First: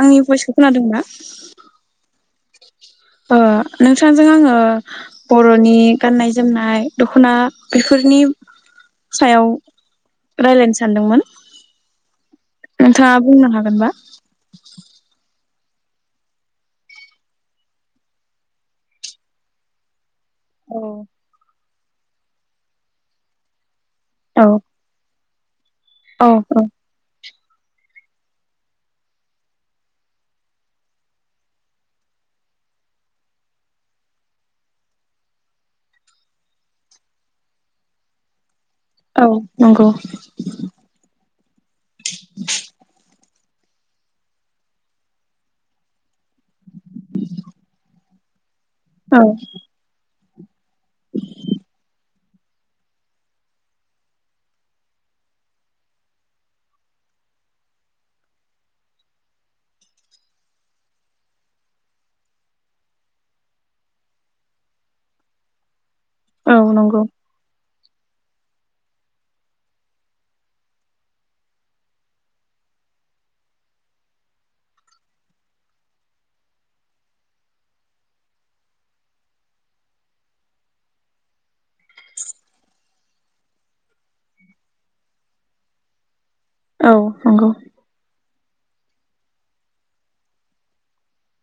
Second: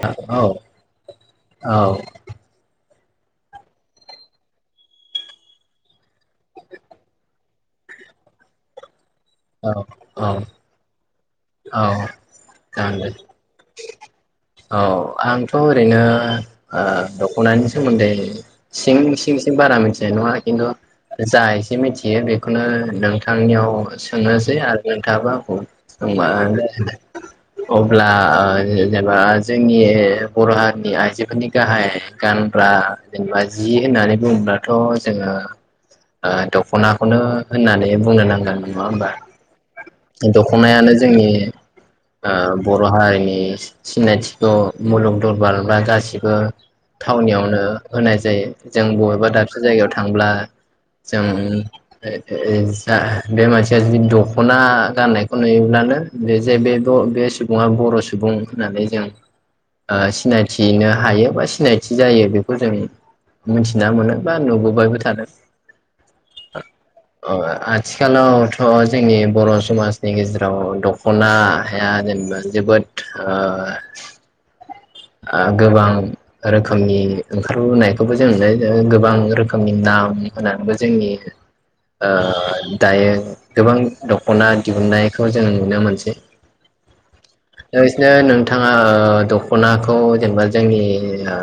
आंनि औ भइसखौ खोनादोंना औ ओ नोंथांजों आङो बर'नि गाननाय जोमनाय दखना बेफोरनि सायाव औ औ रायलायनो सानदोंमोन औ जागोन दे नोंथाङा बुंनो हागोनबा? औ आं थ'ओरैनो ओ दख'नानि सोमोन्दै सिं सिं सिं बारा मोनसे औ [unintelligible] मिथियो बेखौनो नोंथांनियाव औ सोंनोसै आरो गाबा औ औ [unintelligible] अब्ला ओ जेनेबा जोंनि बर' हारिनि आइजोफोरनि गाहाय गानग्रा जेनेबा जि होननानै बुङोब्लाथ' जोङो ओ दख'नाखौनो होननानै बुंनो नांगोन। नङा होमबा औ नंगौ दख'नायानो जोंनि ओ बर' हारिनि सिनायथिखौ मुलुग दरबार बा गासिबो थावनियावनो होनाय जायो। जों औ बबेबा दाबसे जायगायाव थांब्ला जों जा बे मानसिया जुदि दख'ना गाननायखौ नुयोब्लानो बे जे बे ब बे सुबुङा बर' सुबुं होननानै जों ओ सिनायथिनो हायो बा सिनायथि जायो बेखौ जों मिथिना मोनो बा नुबोबायबो थादों औ नंगौ औ आ आथिखालावथ' जोंनि बर' समाजनि गेजेराव दख'ना हाया जेनेबा जोबोद ओ ओ गोबां रोखोमनि ओंखारबोनायखौबो जों नुनो गोबां रोखोमनि नाम होनानैबो जोंनि ओ दायो गोबां दख'ना दिहुननायखौ जों नुनो मोनसै औ नंगौ लोगोसेनो नोंथाङा द दख'नाखौ जेनेबा जोंनि ओ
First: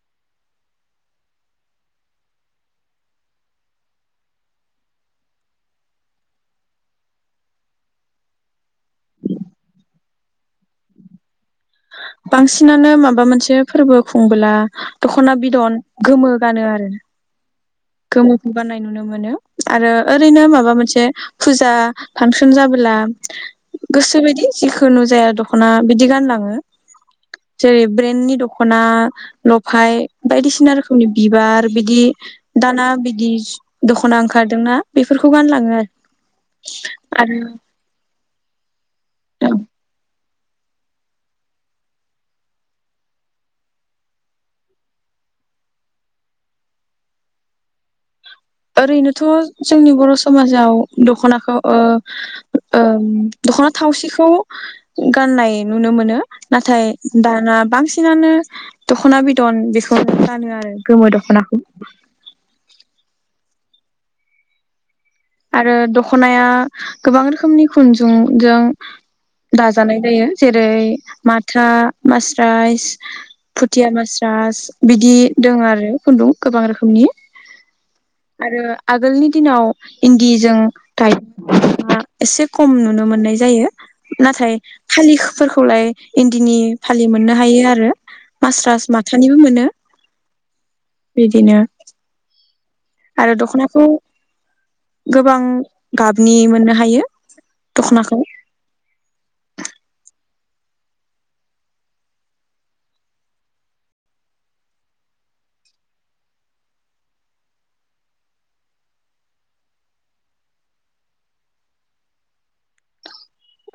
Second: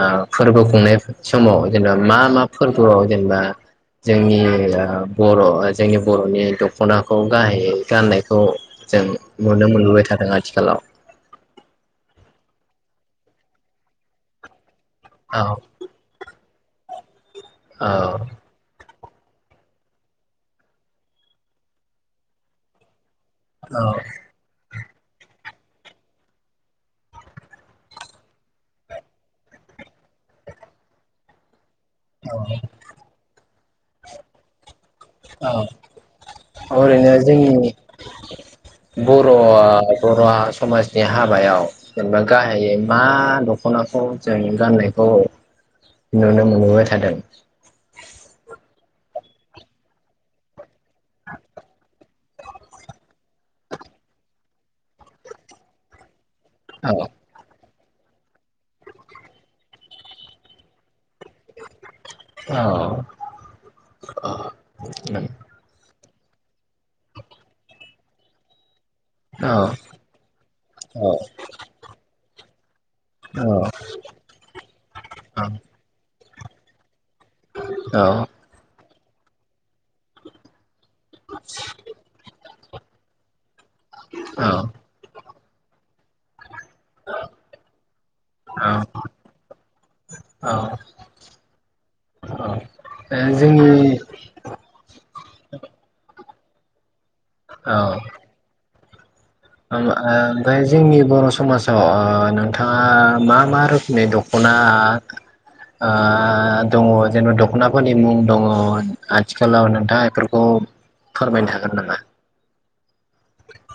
ओ फोरबो खुंनाय समाव जेनेबा मा मा फोरबोआव जेनेबा जोंनि ओ बर' जोंनि बर'नि दख'नाखौ गाहायै गाननायखौ जों नुनो मोनबोबाय थादों आथिखालाव बांसिनानो माबा मोनसे फोरबो खुंबोला दख'ना औ बिदन गोमो गानो आरो गोमोखौ गाननाय नुनो मोनो आरो ओरैनो माबा मोनसे फुजा फांसन जाबोला औ औ गोसो बायदि जेखुनुजाया द दखना बिदि गानलाङो जेरै ब्रेन्डनि दख'ना लफाय बायदिसिना रोखोमनि बिबार बिदि दाना बिदि दख'ना ओंखारदोंना बेफोरखौ औ गानलाङो ओरैनो आरो जोंनि बर' आरो बर' समाजनि हाबायाव जेनेबा गाहायै मा दख'नाखौ जों गाननायखौ नुनो मोनबोबाय थादों ओरैनोथ' जोंनि बर' समाजाव दख'नाखौ ओ ओ दख'ना थावसिखौ गाननाय नुनो मोनो नाथाय औ दाना बांसिन बांसिनानो दख'ना बिदन बेखौ गानो आरो गोमो दख'नाखौ अ आरो दखनाया गोबां रोखोमनि खुनदुंजों औ दाजानाय जायो जेरै माथा मासि प्राइस फुथिया मास्रास बिदि दं आरो खुन्दुं गोबां रोखोमनि औ आरो आगोलनि दिनाव इन्दिजों [unintelligible] एसे खम नुनो मोननाय जायो। नाथाय फालिखौ फोरखौलाय इन्दिनि फालि मोननो हायो आरो औ मास्रायस माथानिबो मोनो औ बिदिनो औ आरो जोंनि दख'नाखौ गोबां गाब नि मोननो हायो दखनाखौ ओ ओमफ्राय जोंनि बर' समाजाव ओ नोंथाङा मा मा रोखोमनि दख'ना ओ ओ दङ जेनबा दख'नाफोरनि मुं दङ आथिखालाव नोंथाङा बेफोरखौ फोरमायनो हागोन नामा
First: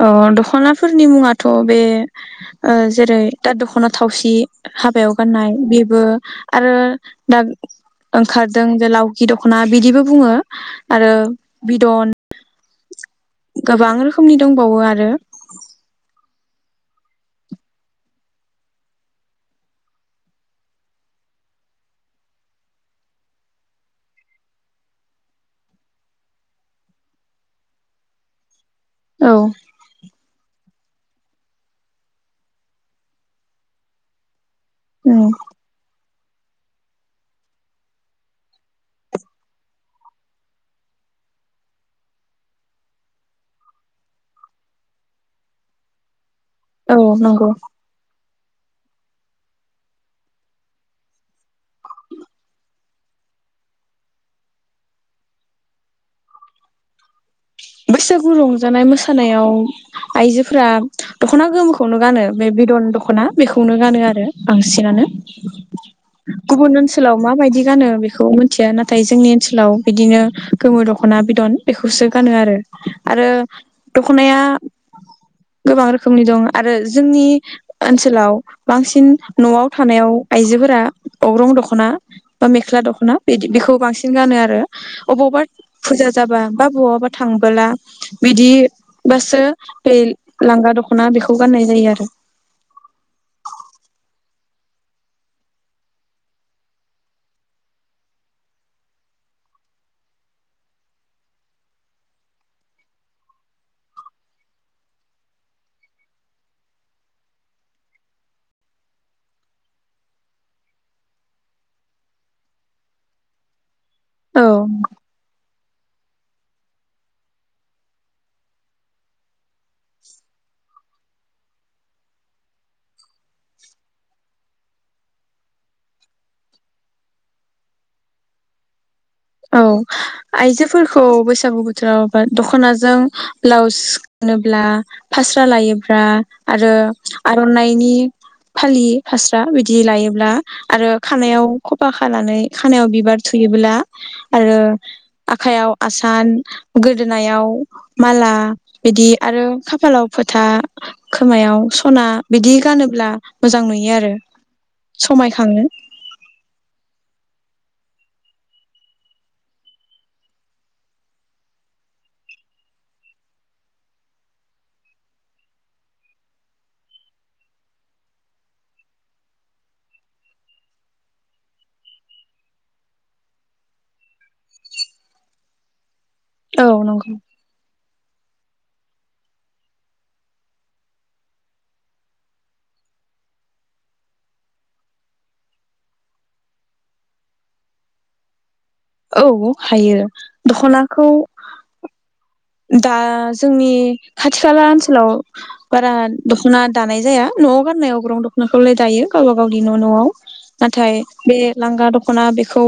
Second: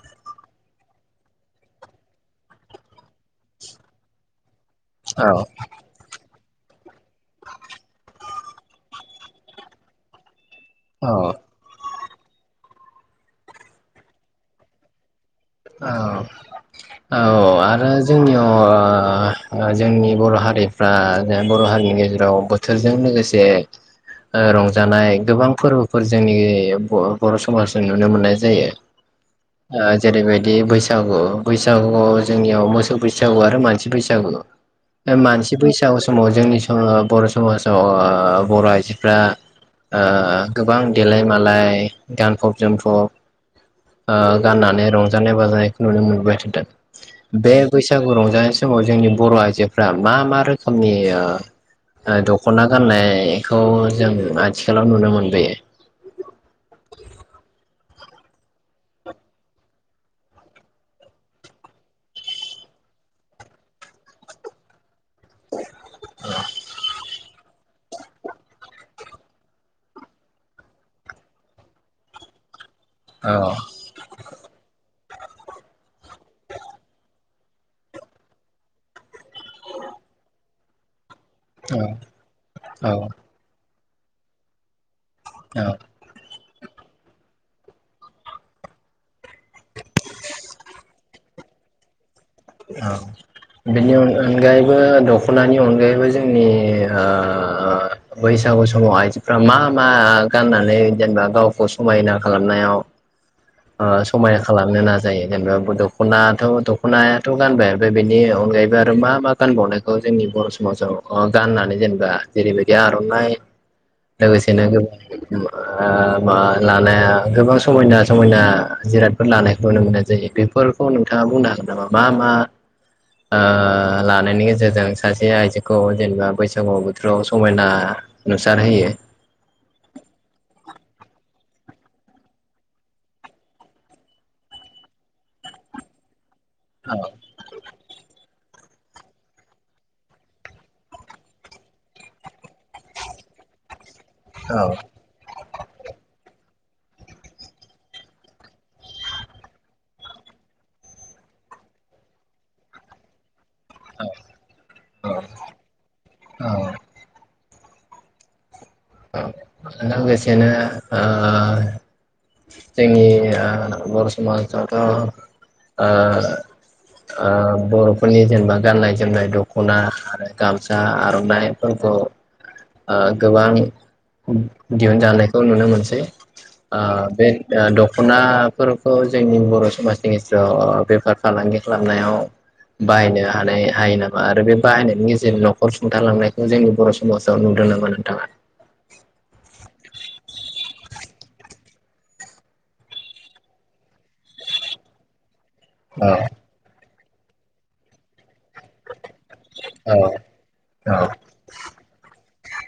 अ दख'नाफोरनि मुङाथ' बे ओ जेरै दा दख'ना थावसि हाबायाव औ गाननाय बेबो आरो दा ओंखारदों जे लावखि दख'ना बिदिबो बुङो। आरो औ बिदन गोबां रोखोमनि दंबावो आरो औ औ आरो जोंनियाव ओ जोंनि बर' हारिफ्रा बर' हारिनि गेजेराव बोथोरजों लोगोसे ओ रंजानाय गोबां फोरबोफोर जोंनि बर' समाजजों नुनो मोननाय जायो। औ ओ जेरैबायदि बैसागु बैसागुआव जोंनियाव मोसौ बैसागु आरो मानसि बैसागु मानसि बैसागु समाव जोंनि सम ओ बर' समाजाव बर' आइजोफ्रा ओ ओ गोबां देलाय मालाय गानफब जोमफब ओ गाननानै रंजा जानाय बाजानायखौ नुनो मोनबाय औ नंगौ बे बैसागु रंजानाय बे समाव जोंनि बर' आइजोफ्रा मा मा रोखोमनि ओ ओ दख'ना गाननायखौ जों आथिखालाव नुनो मोनबोयो? बैसागु रंजानाय मोसानायाव आइजोफोरा दख'ना गोमोखौनो गानो बे बिदन दख'ना बेखौनो गानो आरो बांसिनानो। गुबुन ओनसो ओनसोलाव माबायदि गानो बेखौ मिथिया नाथाय जोंनि ओनसोलाव बिदिनो गोमो दख'ना बिदन बेखौसो गानो आरो आरो औ दख'नाया गोबां रोखोमनि दं आरो जोंनि ओनसोलाव बांसिन न'आव थानायाव आइजोफोरा अग्रं औ दख'ना बा मेख्ला औ दख'ना बेदि बेखौ बांसिन नो गानो आरो अबावबा औ फुजा जाबा बा बहाबा थांबोला बिदिबासो बे लांगा दख'ना बेखौ गाननाय जायो आरो औ बेनि अनगायैबो दख'नानि अनगायैबो जोंनि ओ बैसागु समाव आइजोफ्रा मा मा गाननानै जेनेबा गावखौ समायना खालामनायाव ओ समायना खालामनायाव थ' गानबाय आरो बेनि अनगायैबो आरो मा मा गानबावनायखौ जोंनि बर' समाजाव ओ गाननानै जेनेबा जेरैबायदि आर'नाइ औ लोगोसेनो ओ मा लानाया गोबां समायना समायना जिरादफोर लानायखौ नुनो मोननाय जायो बेफोरखौ नोंथाङा बुंनो हागोन नामा? मा मा ओ लानायनि गेजेरजों सासे आइजोखौ जेनेबा बैसागु बोथोराव समायना नुसारहोयो औ आइजोफोरखौ बैसागु बोथोरावा बा दख'नाजों ब्लाउस गानोब्ला फास्रा लायोब्ला आरो औ आर'ननाइनि फालि फास्रा बायदि लायोब्ला आरो खानायाव खफा खानानै खानायाव बिबार थुयोब्ला आरो औ आखाइयाव आसान गोदोनायाव माला बिदि आरो खाफालाव फोथा खोमायाव सना बिदि गानोब्ला मोजां नुयो आरो समाय खाङो अ लोगोसेनो ओ जोंनि ओ बर' समाजावथ' ओ ओ बर'फोरनि जेनेबा गाननाय जोमनाय दख'ना आरो गामसा आर'नाइफोरखौ ओ गोबां उम दिहुनजानायखौ नुनो मोनसै औ अ नंगौ बे आ द दख'नाफोरखौ जोंनि बर' समाजनि गेजेराव बेफार फालांगि खालामनायाव बाहायनो हानाय हायो नामा आरो बे बाहायनायनि गेजेरजों न'खर सुंथालांनायखौ जोंनि बर' समाजाव नुदों नामा नोंथाङा? औ हायो दख'नाखौ दा जोंनि खाथि खाला ओनसोलाव बारा औ दख'ना दानाय जाया न'आव गाननायाव अग्रं दखनाखौलाय दायो गावबा गावनि न' न'आव औ नाथाय औ बे लांगा दख'ना बे खौ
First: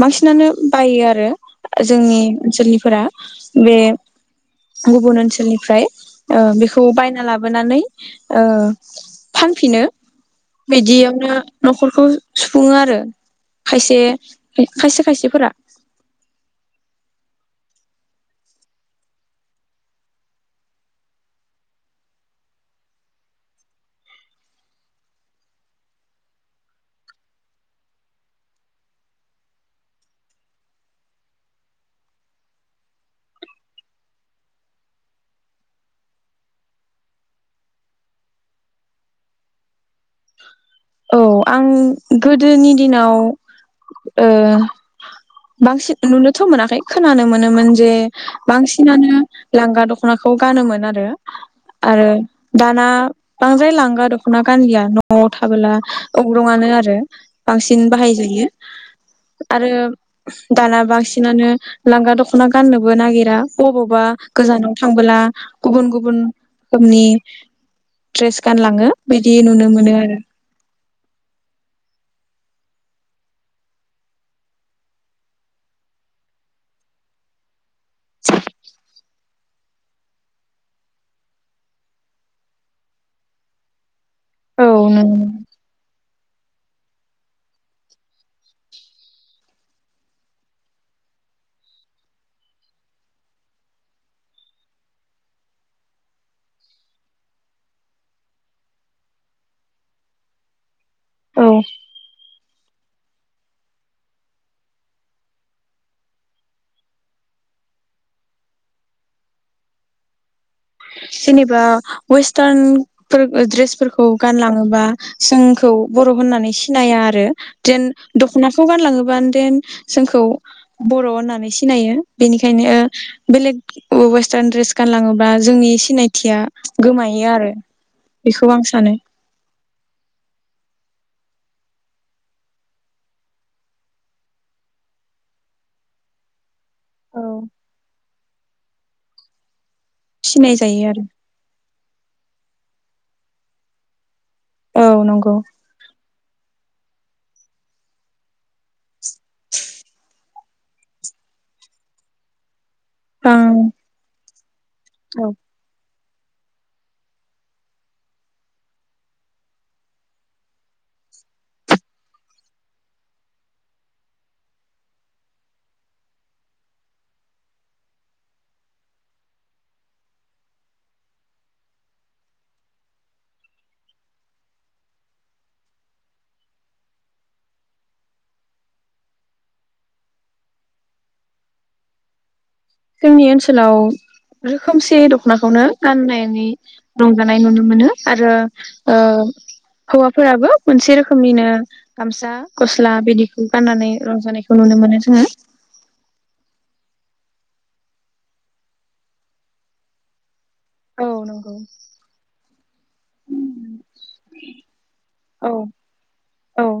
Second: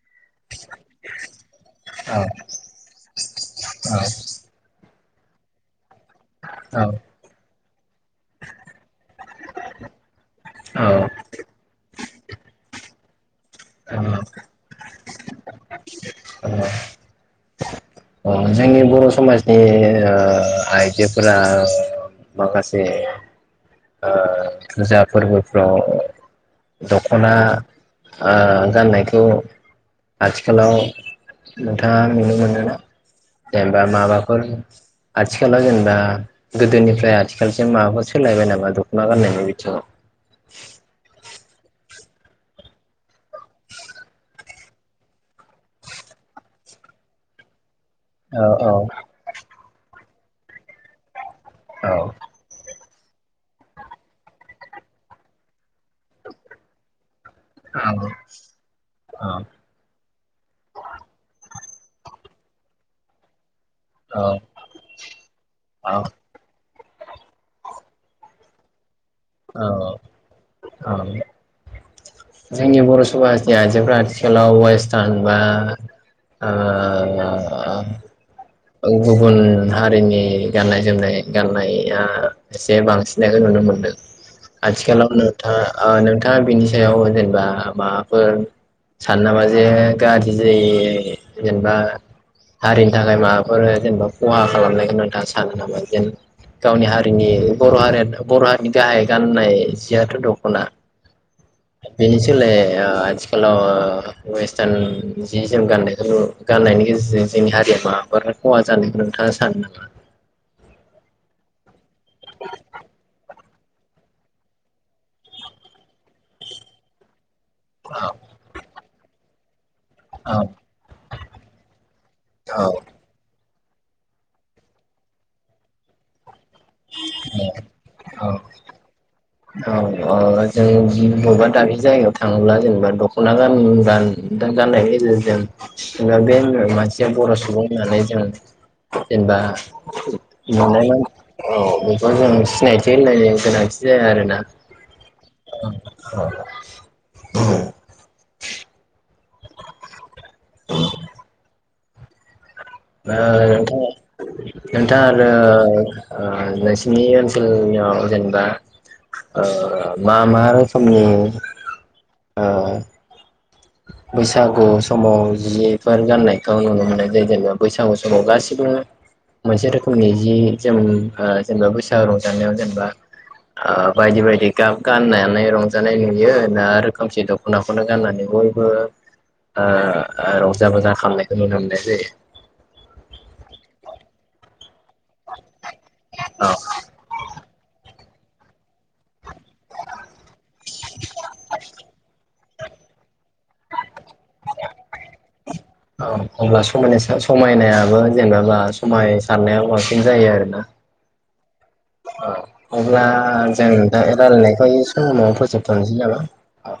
बांसिनानो बायो आरो जोंनि ओनसोलनिफोरा बे गुबुन ओनसोलनिफ्राय अ बिखौ बायना ला बोनानै ओ फानफिनो बिदियावनो न'खरखौ सुफुङो आरो खायसे औ खायसे खायसेफोरा औ आ जोंनि बर' समाजनि आ आइजोफोरा आ माखासे आ फुजा फोरबोफ्राव दख'ना आ गाननायखौ आथिखालाव नोंथाङा नुनो मोनोना? जेनेबा माबाफोर आथिखालाव जेनेबा गोदोनिफ्राय आथिखालजों माबाफोर सोलायबाय नामा दख'ना गाननायनि बिथिङाव औ आं गोदोनि दिनाव ओ बांसिन नुनोथ' मोनाखै खोनानो मोनोमोन। जे औ औ बांसिनानो लांगा दख नाखौ गानोमोन आरो औ आरो दाना बांद्राय लांगा दख'ना गानलिया न'आव था बोला अग्रंङानो आरो बांसिन औ बाहायजायो औ आरो दाना बांसिनानो लांगा दख'ना गाननोबो नागिरा बबावबा गोजानाव थांबोला गुबुन औ गुबुन रोखोमनि द्रेरेस गानलाङो बिदि नुनो मोनो आरो आ जोंनि बर' समाजनि आइजोफोरा आथिखालाव वेस्टार्न बा ओ गुबुन हारिनि गाननाय- जोमनाय गाननाया एसे बांसिनायखौ नुनो मोनदों औ आथिखालाव नंगौ नोंथाङा ओ नोंथाङा बिनि याव जेनेबा माबाफोर सानो नामा जे गाज्रि जायो जेनेबा हारिनि थाखाय मा आरो जेनेबा खहा खालामनायखौ नोंथाङा सानो नामा जेन गावनि हारिनि बर' हारिया बर' हारिनि गाहाय गाननाय जियाथ' दख'ना औ बे आथिखालाव ओ वेस्टार्न जि जोम गाननायखौ गान्नायनि गेजेरजों जोंनि हारिया माबाफोर खहा जानायखौ नोंथाङा सानो नामा? जेनेबा वेस्टारन फोर ड्रेसफोरखौ गानलाङोबा जोंखौ बर' होननानै सिनाया आरो जेन औ दख'नाखौ गानलाङोबानो जेन जोंखौ बर' होननानै सिनायो औ बेनिखायनो बेलेग वेस्टार्न ड्रेस गानलाङोबा जोंनि सिनायथिया गोमायो आरो औ बेखौ आं सानो औ ओ जों बबेबा दानि जायगायाव थाङोब्ला जेनेबा दख'ना गान- गान गान्नायनि गेजेरजों जेनेबा बे मानसिया औ बर' सुबुं होननानै जों जेनेबा सिनाय नुनाय जायो आरो औ बेखौ जों सिनायथि होलायनो गोनांथि जाया आरोना औ नंगौ। औ [unintelligible] ओ आं नोंथां नोंथां आरो ओ नोंसिनि ओनसोलाव जेनेबा ओ मा मा रोखोमनि ओ बैसागु समाव जिफोर गाननायखौ नुनो मोननाय जायो जेनेबा बैसागु समाव गासिबो मोनसे रोखोमनि जि जोम ओ जेनेबा बैसागु रंजानायाव जेनेबा ओ बायदि बायदि गाब गाननानै रंजानाय नुयो ना रोखोमसे दखनाखौनो गाननानैबो ओ रंजा बाजा खालामनायखौ नुनो मोननाय जायो। जोंनि ओनसोलाव खोमसे दख'नाखौनो गाननानै औ रंजानाय नुनो मोनो। आरो ओ हौवाफोराबो मोनसे रोखोमनिनो गामसा गस्ला बिदिखौ गाननानै रंजानायखौ नुनो मोनो। जोङो औ अब्ला समायनायसिन समायनायाबो जेनेबा समायसारनायाव बांसिन जायो आरोना औ नंगौ औ अब्ला जों दा रायलायनायखौ इ समावनो औ फोजोबथ'नोसै नामा औ